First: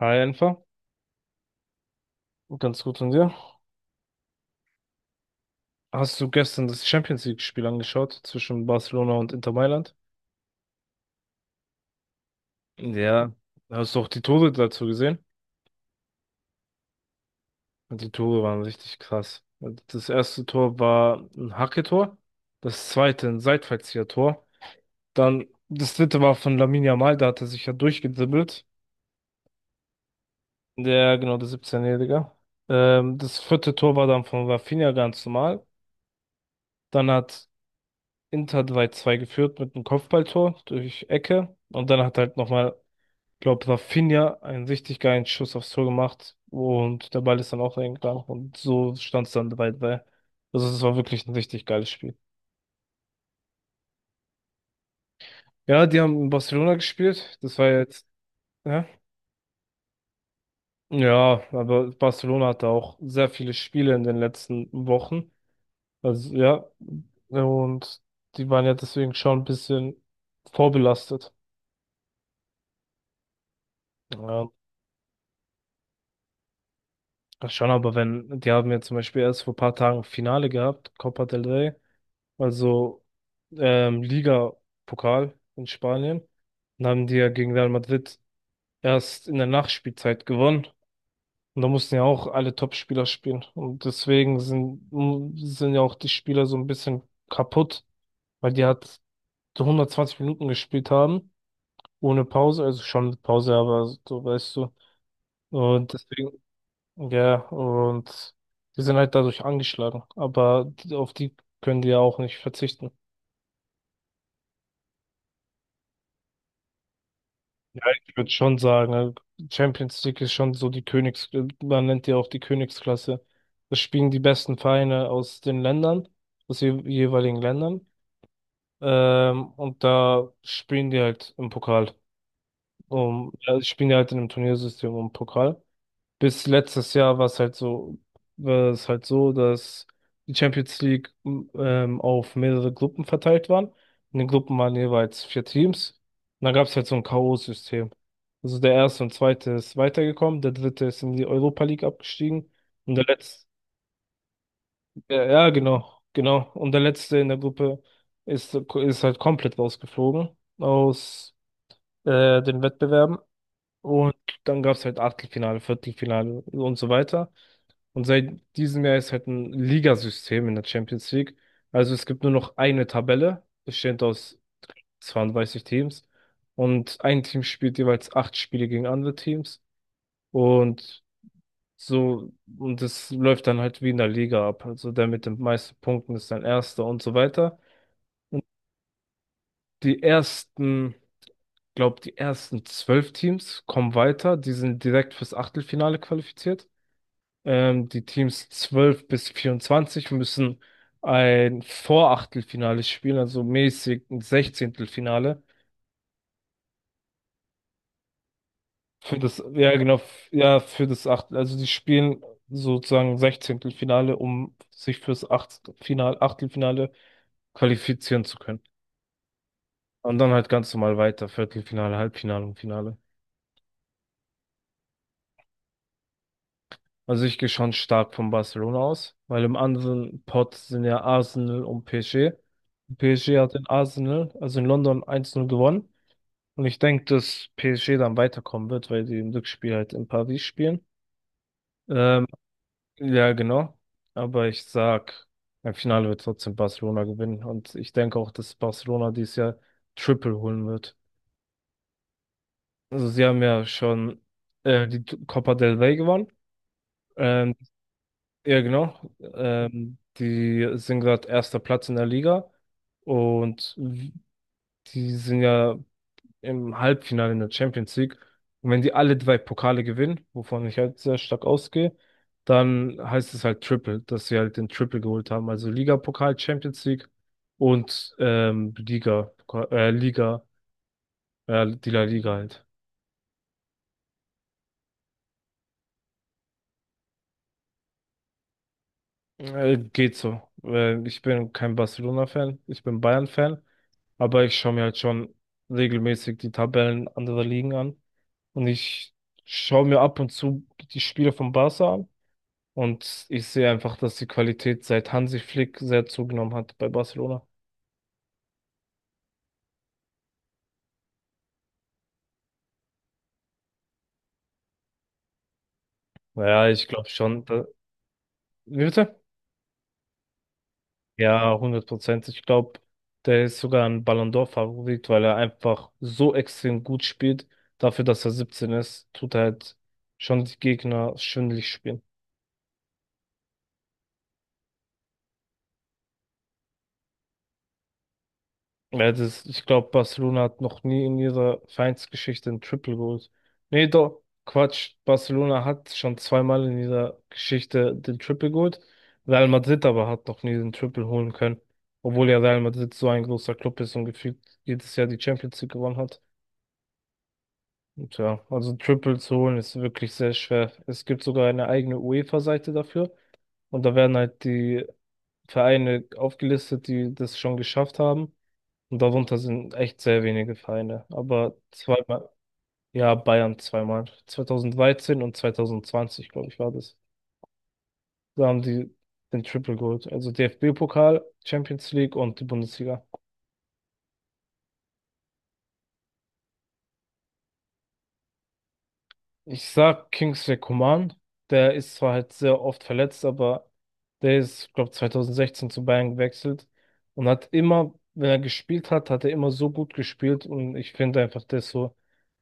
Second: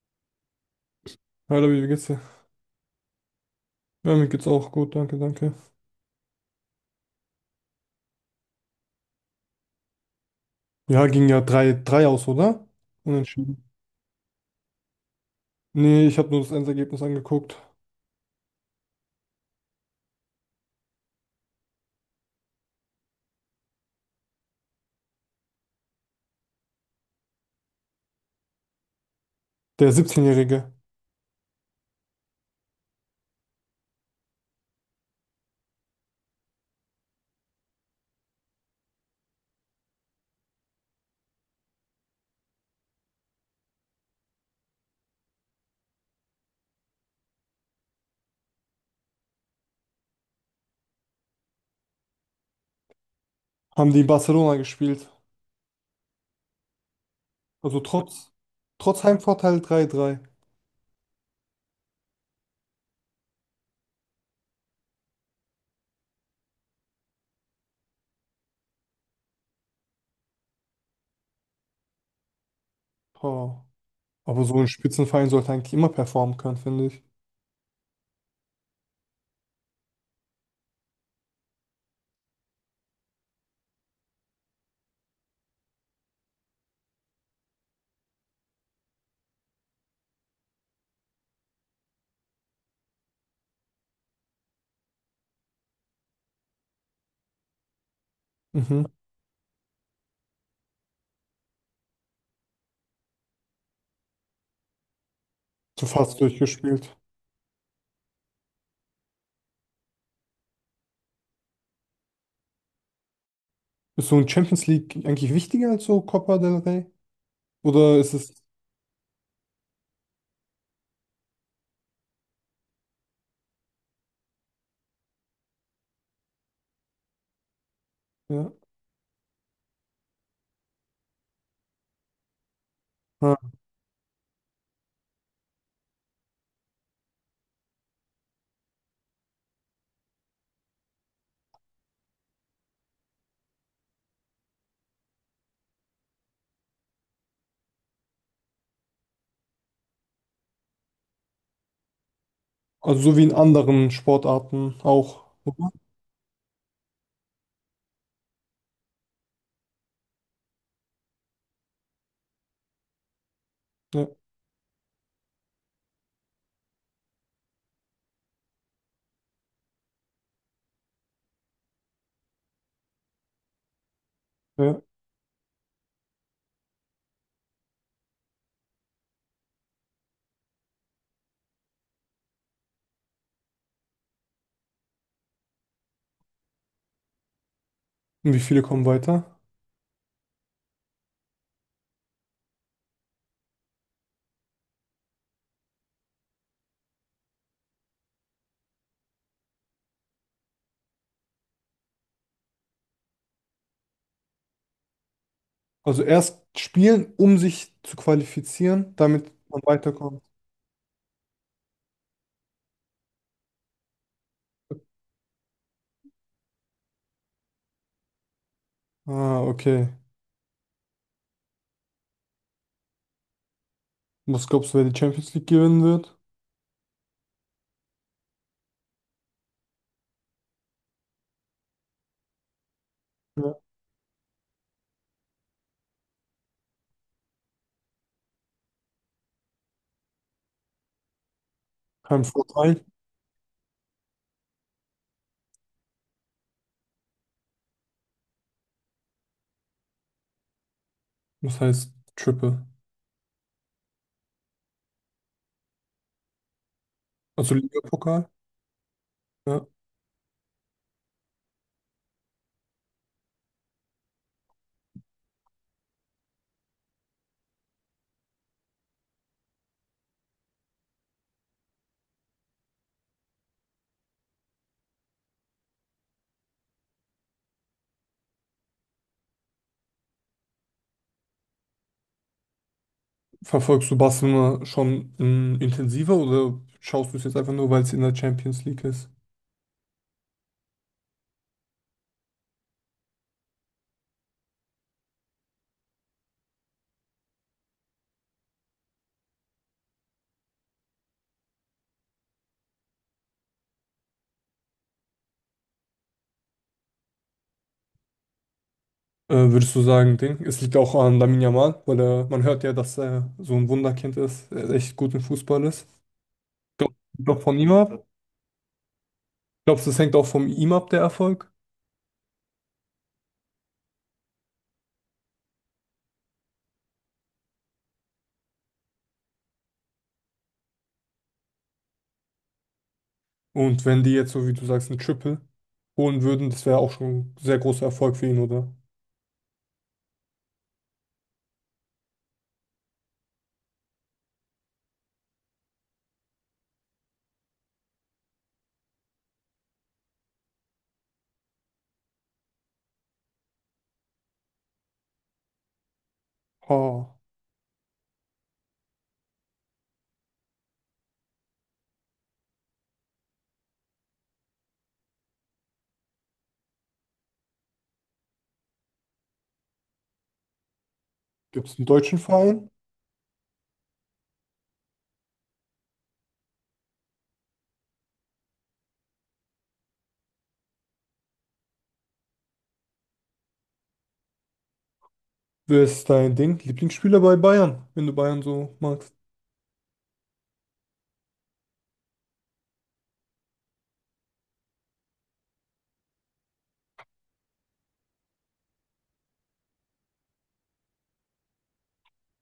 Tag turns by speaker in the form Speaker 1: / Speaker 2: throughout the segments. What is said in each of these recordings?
Speaker 1: Hi, einfach.
Speaker 2: Hallo, wie geht's dir?
Speaker 1: Ganz gut von dir.
Speaker 2: Ja, mir geht's auch gut, danke, danke.
Speaker 1: Hast du gestern das Champions League-Spiel angeschaut zwischen Barcelona und Inter Mailand?
Speaker 2: Ja, ging ja 3:3 aus, oder?
Speaker 1: Ja.
Speaker 2: Unentschieden.
Speaker 1: Hast du auch die Tore dazu gesehen?
Speaker 2: Nee, ich habe nur das Endergebnis angeguckt.
Speaker 1: Und die Tore waren richtig krass. Das erste Tor war ein Hacke-Tor, das zweite ein Seitfallzieher-Tor. Dann das dritte war von Lamine Yamal, da hat er sich ja durchgedribbelt.
Speaker 2: Der 17-Jährige.
Speaker 1: Der, genau, der 17-Jährige. Das vierte Tor war dann von Rafinha ganz normal. Dann hat Inter hat 2:2 geführt mit einem Kopfballtor durch Ecke. Und dann hat halt nochmal, glaube Rafinha einen richtig geilen Schuss aufs Tor gemacht. Und der Ball ist dann auch reingegangen. Und so stand es dann 3-3. Also es war wirklich ein richtig geiles Spiel.
Speaker 2: Haben die in Barcelona gespielt?
Speaker 1: Ja, die haben in Barcelona gespielt. Das war
Speaker 2: Also
Speaker 1: jetzt,
Speaker 2: trotz,
Speaker 1: ja.
Speaker 2: trotz Heimvorteil 3:3.
Speaker 1: Ja, aber Barcelona hatte auch sehr viele Spiele in den letzten Wochen. Also ja, und die waren ja deswegen schon ein bisschen vorbelastet.
Speaker 2: Oh. Aber
Speaker 1: Ja,
Speaker 2: so ein Spitzenverein sollte eigentlich immer performen können, finde ich.
Speaker 1: ach schon, aber wenn, die haben ja zum Beispiel erst vor ein paar Tagen Finale gehabt, Copa del Rey, also Liga-Pokal in Spanien. Dann haben die ja gegen Real Madrid erst in der Nachspielzeit gewonnen. Und da mussten ja auch alle Top-Spieler spielen. Und deswegen sind ja auch die Spieler so ein bisschen kaputt, weil die
Speaker 2: Mhm.
Speaker 1: hat so 120 Minuten gespielt haben, ohne Pause, also schon mit Pause, aber so weißt du.
Speaker 2: So
Speaker 1: Und
Speaker 2: fast
Speaker 1: deswegen
Speaker 2: durchgespielt.
Speaker 1: ja, und die sind halt dadurch angeschlagen. Aber auf die können die ja auch nicht verzichten.
Speaker 2: Ist so ein Champions League eigentlich wichtiger als so Copa del Rey?
Speaker 1: Ja,
Speaker 2: Oder ist
Speaker 1: ich würde
Speaker 2: es?
Speaker 1: schon sagen, Champions League ist schon so die man nennt die auch die Königsklasse. Da spielen die besten Vereine aus den Ländern, aus den jeweiligen Ländern.
Speaker 2: Ja.
Speaker 1: Und da spielen die halt im Pokal. Um,
Speaker 2: Ja.
Speaker 1: ja, spielen die halt in einem Turniersystem um Pokal. Bis letztes Jahr war es halt so, dass die Champions League auf mehrere Gruppen verteilt waren. In den Gruppen waren jeweils vier Teams. Und dann gab es halt so ein K.O.-System. Also der erste und zweite ist weitergekommen, der dritte ist in die Europa League abgestiegen und
Speaker 2: Also
Speaker 1: der
Speaker 2: so wie in
Speaker 1: letzte,
Speaker 2: anderen Sportarten
Speaker 1: ja,
Speaker 2: auch,
Speaker 1: ja,
Speaker 2: oder?
Speaker 1: genau, genau. Und der letzte in der Gruppe ist halt komplett rausgeflogen aus den Wettbewerben.
Speaker 2: Ja.
Speaker 1: Und dann gab es halt Achtelfinale, Viertelfinale und so weiter. Und seit diesem Jahr ist halt ein Ligasystem in der Champions League. Also es gibt nur noch eine Tabelle, bestehend aus
Speaker 2: Ja.
Speaker 1: 32 Teams. Und ein Team spielt jeweils acht Spiele gegen andere Teams. Und so, und das läuft dann halt wie in der Liga ab. Also der mit den meisten Punkten ist dann Erster und so weiter.
Speaker 2: Und wie viele kommen weiter?
Speaker 1: Die ersten, glaub, die ersten zwölf Teams kommen weiter. Die sind direkt fürs Achtelfinale qualifiziert. Die Teams 12 bis 24 müssen ein Vorachtelfinale spielen, also mäßig ein Sechzehntelfinale.
Speaker 2: Also erst spielen, um sich zu qualifizieren,
Speaker 1: Für
Speaker 2: damit
Speaker 1: das,
Speaker 2: man
Speaker 1: ja genau,
Speaker 2: weiterkommt.
Speaker 1: ja, für das Achtel, also die spielen sozusagen Sechzehntelfinale, um sich fürs Achtelfinale qualifizieren zu können.
Speaker 2: Ah, okay.
Speaker 1: Und dann halt ganz normal weiter, Viertelfinale, Halbfinale und Finale.
Speaker 2: Was glaubst du, wer die Champions League gewinnen wird?
Speaker 1: Also ich gehe schon stark von Barcelona aus, weil im anderen Pot sind ja Arsenal und PSG. PSG hat
Speaker 2: Ja.
Speaker 1: in Arsenal, also in London eins 0 gewonnen. Und ich denke, dass PSG dann weiterkommen wird, weil die im Rückspiel halt in Paris spielen.
Speaker 2: Kein
Speaker 1: Ähm,
Speaker 2: Vorteil.
Speaker 1: ja, genau. Aber ich sag, im Finale wird trotzdem Barcelona gewinnen. Und ich denke auch, dass Barcelona dieses Jahr Triple holen wird.
Speaker 2: Das heißt Triple?
Speaker 1: Also sie haben ja schon die Copa del Rey gewonnen. Ähm,
Speaker 2: Also Ligapokal.
Speaker 1: Ja, genau.
Speaker 2: Ja.
Speaker 1: Die sind gerade erster Platz in der Liga und die sind ja im Halbfinale in der Champions League. Und wenn die alle drei Pokale gewinnen, wovon ich halt sehr stark ausgehe, dann heißt es halt Triple, dass sie halt den Triple geholt haben. Also Liga-Pokal, Champions League und äh, Liga, die La Liga halt.
Speaker 2: Verfolgst du Barcelona schon intensiver oder schaust du es jetzt einfach nur, weil es in der Champions League ist?
Speaker 1: Geht so. Ich bin kein Barcelona-Fan, ich bin Bayern-Fan, aber ich schaue mir halt schon regelmäßig die Tabellen anderer Ligen an. Und ich schaue mir ab und zu die Spiele von Barca an. Und ich sehe einfach, dass die Qualität seit Hansi Flick sehr zugenommen hat bei Barcelona.
Speaker 2: Würdest du sagen, Ding? Es liegt auch an Lamine Yamal, weil man hört ja, dass er so ein Wunderkind ist, er echt gut im Fußball ist.
Speaker 1: Naja, ich
Speaker 2: Glaubst
Speaker 1: glaube
Speaker 2: du doch
Speaker 1: schon.
Speaker 2: von
Speaker 1: Da,
Speaker 2: ihm ab?
Speaker 1: wie bitte?
Speaker 2: Glaubst du, das hängt auch von ihm ab, der Erfolg?
Speaker 1: Ja, 100%. Ich glaube, der ist sogar ein Ballon d'Or-Favorit, weil er einfach so extrem gut spielt. Dafür, dass er 17 ist, tut er halt schon die Gegner schwindelig spielen.
Speaker 2: Und wenn die jetzt, so wie du sagst, ein Triple holen würden, das wäre auch schon ein sehr großer Erfolg für ihn, oder?
Speaker 1: Ja, das, ich glaube, Barcelona hat noch nie in ihrer Vereinsgeschichte ein Triple geholt. Nee, doch, Quatsch. Barcelona hat schon zweimal in ihrer Geschichte den Triple geholt. Real Madrid aber hat noch nie den Triple holen können. Obwohl ja Real Madrid so ein großer Club ist und gefühlt jedes Jahr die Champions League gewonnen hat.
Speaker 2: Ha.
Speaker 1: Tja, also Triple zu holen ist wirklich sehr schwer. Es gibt sogar eine eigene UEFA-Seite dafür und da werden halt die Vereine aufgelistet, die das schon geschafft haben. Und darunter sind echt sehr wenige Vereine. Aber
Speaker 2: Gibt es einen deutschen
Speaker 1: zweimal,
Speaker 2: Verein?
Speaker 1: ja, Bayern zweimal. 2013 und 2020, glaube ich, war das. Da haben die den Triple geholt. Also DFB-Pokal, Champions League und die Bundesliga.
Speaker 2: Wer ist dein Ding? Lieblingsspieler bei Bayern, wenn du Bayern so magst.
Speaker 1: Ich sag Kingsley Coman. Der ist zwar halt sehr oft verletzt, aber der ist, glaube 2016 zu Bayern gewechselt und hat immer, wenn er gespielt hat, hat er immer so gut gespielt und ich finde einfach, der ist so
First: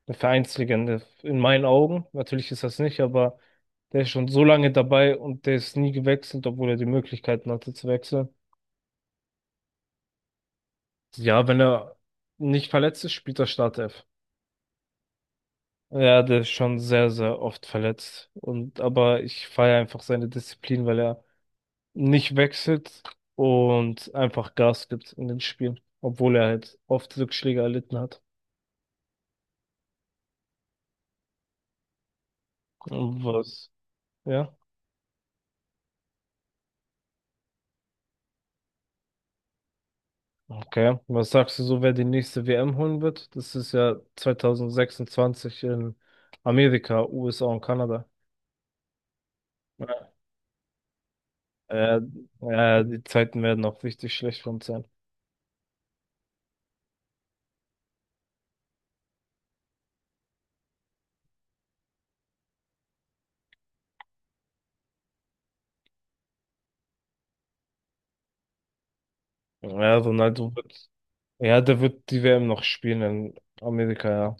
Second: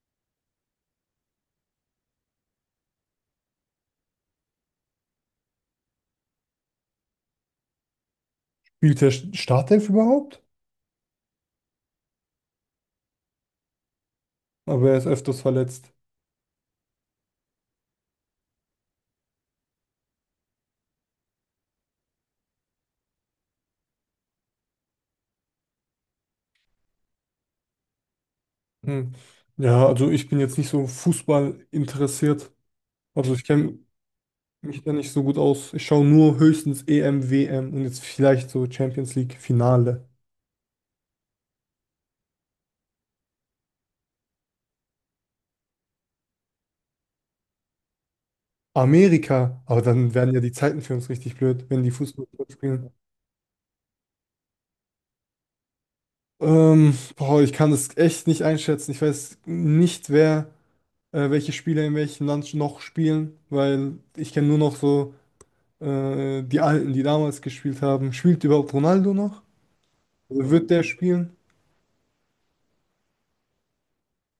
Speaker 1: eine Vereinslegende in meinen Augen. Natürlich ist das nicht, aber der ist schon so lange dabei und der ist nie gewechselt, obwohl er die Möglichkeiten hatte zu wechseln.
Speaker 2: Spielt der Startelf überhaupt?
Speaker 1: Ja, wenn er nicht verletzt ist, spielt er Startelf.
Speaker 2: Aber er ist öfters verletzt.
Speaker 1: Ja, der ist schon sehr, sehr oft verletzt. Und aber ich feiere einfach seine Disziplin, weil er nicht wechselt und einfach Gas gibt in den Spielen, obwohl er halt oft Rückschläge erlitten hat.
Speaker 2: Hm. Ja, also ich bin jetzt nicht so Fußball interessiert.
Speaker 1: Und
Speaker 2: Also ich
Speaker 1: was?
Speaker 2: kenne
Speaker 1: Ja.
Speaker 2: mich da nicht so gut aus. Ich schaue nur höchstens EM, WM und jetzt vielleicht so Champions League Finale.
Speaker 1: Okay. Was sagst du so, wer die nächste WM holen wird? Das ist ja 2026 in Amerika, USA und Kanada.
Speaker 2: Amerika, aber
Speaker 1: Ja,
Speaker 2: dann werden ja die Zeiten für uns richtig blöd, wenn die
Speaker 1: ja
Speaker 2: Fußball
Speaker 1: ja,
Speaker 2: spielen.
Speaker 1: die Zeiten werden auch richtig schlecht für uns sein.
Speaker 2: Boah, ich kann das echt nicht einschätzen. Ich weiß nicht, wer, welche Spieler in welchem Land noch spielen, weil ich kenne nur noch so die Alten, die damals gespielt haben. Spielt überhaupt Ronaldo noch?
Speaker 1: Ja,
Speaker 2: Also
Speaker 1: Ronaldo
Speaker 2: wird der
Speaker 1: wird,
Speaker 2: spielen?
Speaker 1: ja, der wird die WM noch spielen in Amerika, ja.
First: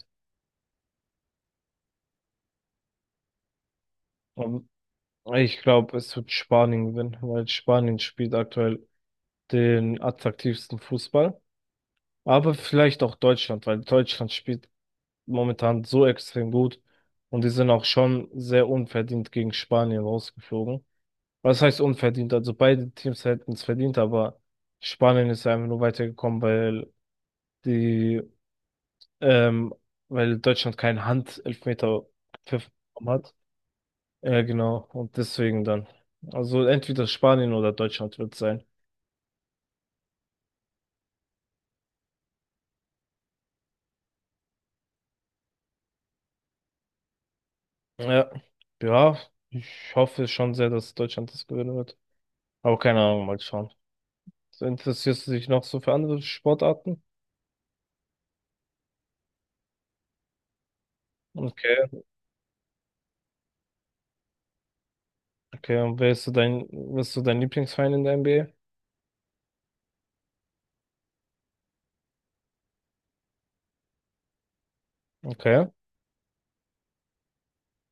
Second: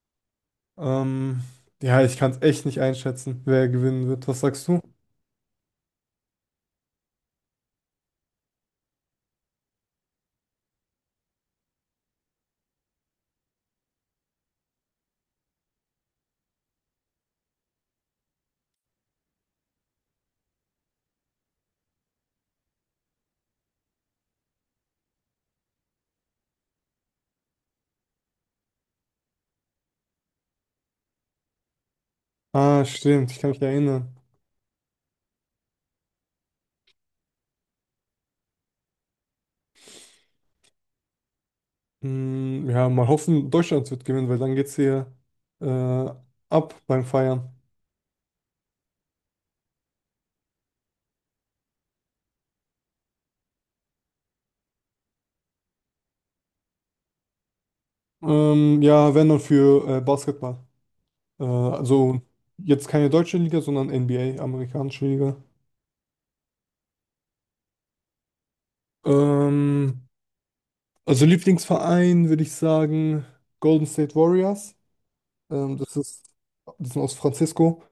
Speaker 2: Ähm, ja, ich kann es echt nicht einschätzen, wer gewinnen wird. Was sagst
Speaker 1: Ähm,
Speaker 2: du?
Speaker 1: Ich glaube, es wird Spanien gewinnen, weil Spanien spielt aktuell den attraktivsten Fußball. Aber vielleicht auch Deutschland, weil Deutschland spielt momentan so extrem gut und die sind auch schon sehr unverdient gegen Spanien rausgeflogen. Was heißt unverdient? Also beide Teams hätten es verdient, aber Spanien ist einfach nur weitergekommen, weil die, ähm, weil Deutschland keinen Handelfmeter gepfiffen
Speaker 2: Ah, stimmt,
Speaker 1: hat.
Speaker 2: ich kann mich erinnern.
Speaker 1: Ja, genau. Und deswegen dann. Also entweder Spanien oder Deutschland wird sein.
Speaker 2: Ja, mal hoffen, Deutschland wird gewinnen, weil dann geht's hier äh, ab beim Feiern.
Speaker 1: Ja. Ja, ich hoffe schon sehr, dass Deutschland das gewinnen wird. Aber keine Ahnung, mal schauen. So, interessierst du dich noch so für andere Sportarten?
Speaker 2: Ja, wenn dann für Basketball.
Speaker 1: Okay.
Speaker 2: Also jetzt keine deutsche Liga, sondern NBA, amerikanische Liga.
Speaker 1: Okay, und wer ist so dein, was ist so dein Lieblingsverein in der NBA?
Speaker 2: Ähm, also Lieblingsverein würde ich sagen Golden State Warriors.
Speaker 1: Okay.
Speaker 2: Ähm, das ist, Die sind aus Francisco.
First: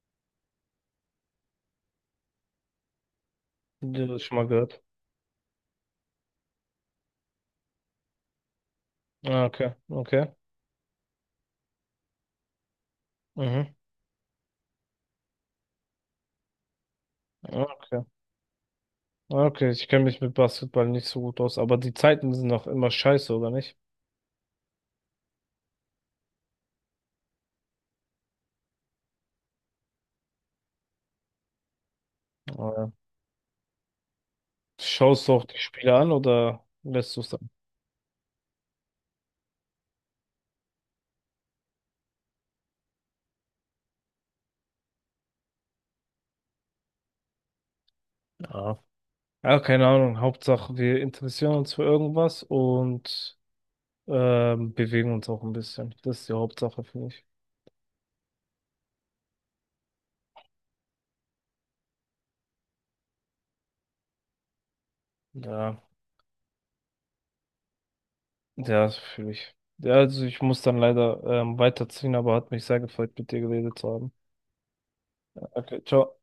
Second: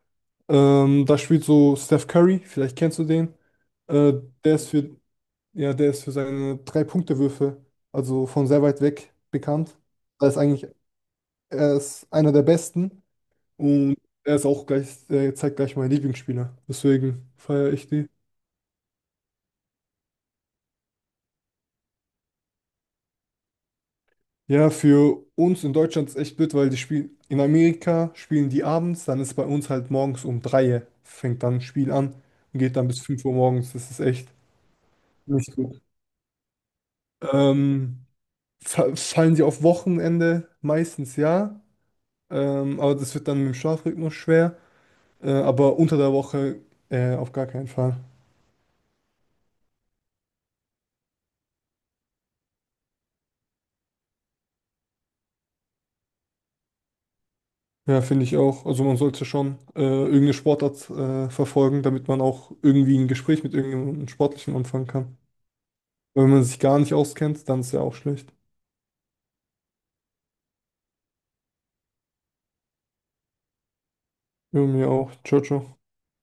Speaker 2: Da spielt so Steph Curry, vielleicht kennst du den.
Speaker 1: Ja,
Speaker 2: Äh,
Speaker 1: das schon mal
Speaker 2: der ist
Speaker 1: gehört.
Speaker 2: für Ja, der ist für seine Drei-Punkte-Würfe, also von sehr weit weg
Speaker 1: Ah, okay,
Speaker 2: bekannt.
Speaker 1: okay.
Speaker 2: Er ist eigentlich, Er ist einer der Besten
Speaker 1: Mhm.
Speaker 2: und er zeigt gleich mein Lieblingsspieler. Deswegen
Speaker 1: Ah,
Speaker 2: feiere ich
Speaker 1: okay.
Speaker 2: die.
Speaker 1: Ah, okay, ich kenne mich mit Basketball nicht so gut aus, aber die Zeiten sind doch immer scheiße, oder nicht?
Speaker 2: Ja, für uns in Deutschland ist echt blöd, weil in Amerika spielen die abends, dann ist bei uns halt morgens um 3 fängt dann ein Spiel an und
Speaker 1: Ah,
Speaker 2: geht dann
Speaker 1: ja.
Speaker 2: bis 5 Uhr morgens. Das ist echt
Speaker 1: Schaust du auch
Speaker 2: nicht
Speaker 1: die
Speaker 2: gut.
Speaker 1: Spiele an oder lässt du es
Speaker 2: Ähm, Fallen sie auf Wochenende? Meistens ja. Aber das wird dann mit dem Schlafrhythmus schwer. Aber unter der Woche auf gar keinen Fall.
Speaker 1: dann? Ja, keine Ahnung. Hauptsache, wir interessieren uns für irgendwas und bewegen uns auch ein bisschen. Das ist die Hauptsache, finde ich.
Speaker 2: Ja, finde ich auch. Also man sollte schon irgendeine Sportart verfolgen, damit man auch irgendwie ein Gespräch mit irgendjemandem Sportlichen anfangen kann.
Speaker 1: Ja,
Speaker 2: Wenn man sich gar nicht auskennt, dann ist ja auch schlecht.
Speaker 1: ja, das fühle ich. Ja, also ich muss dann leider weiterziehen, aber hat mich sehr gefreut, mit dir geredet zu haben.
Speaker 2: Ja, mir auch. Ciao, ciao.
Speaker 1: Okay, ciao.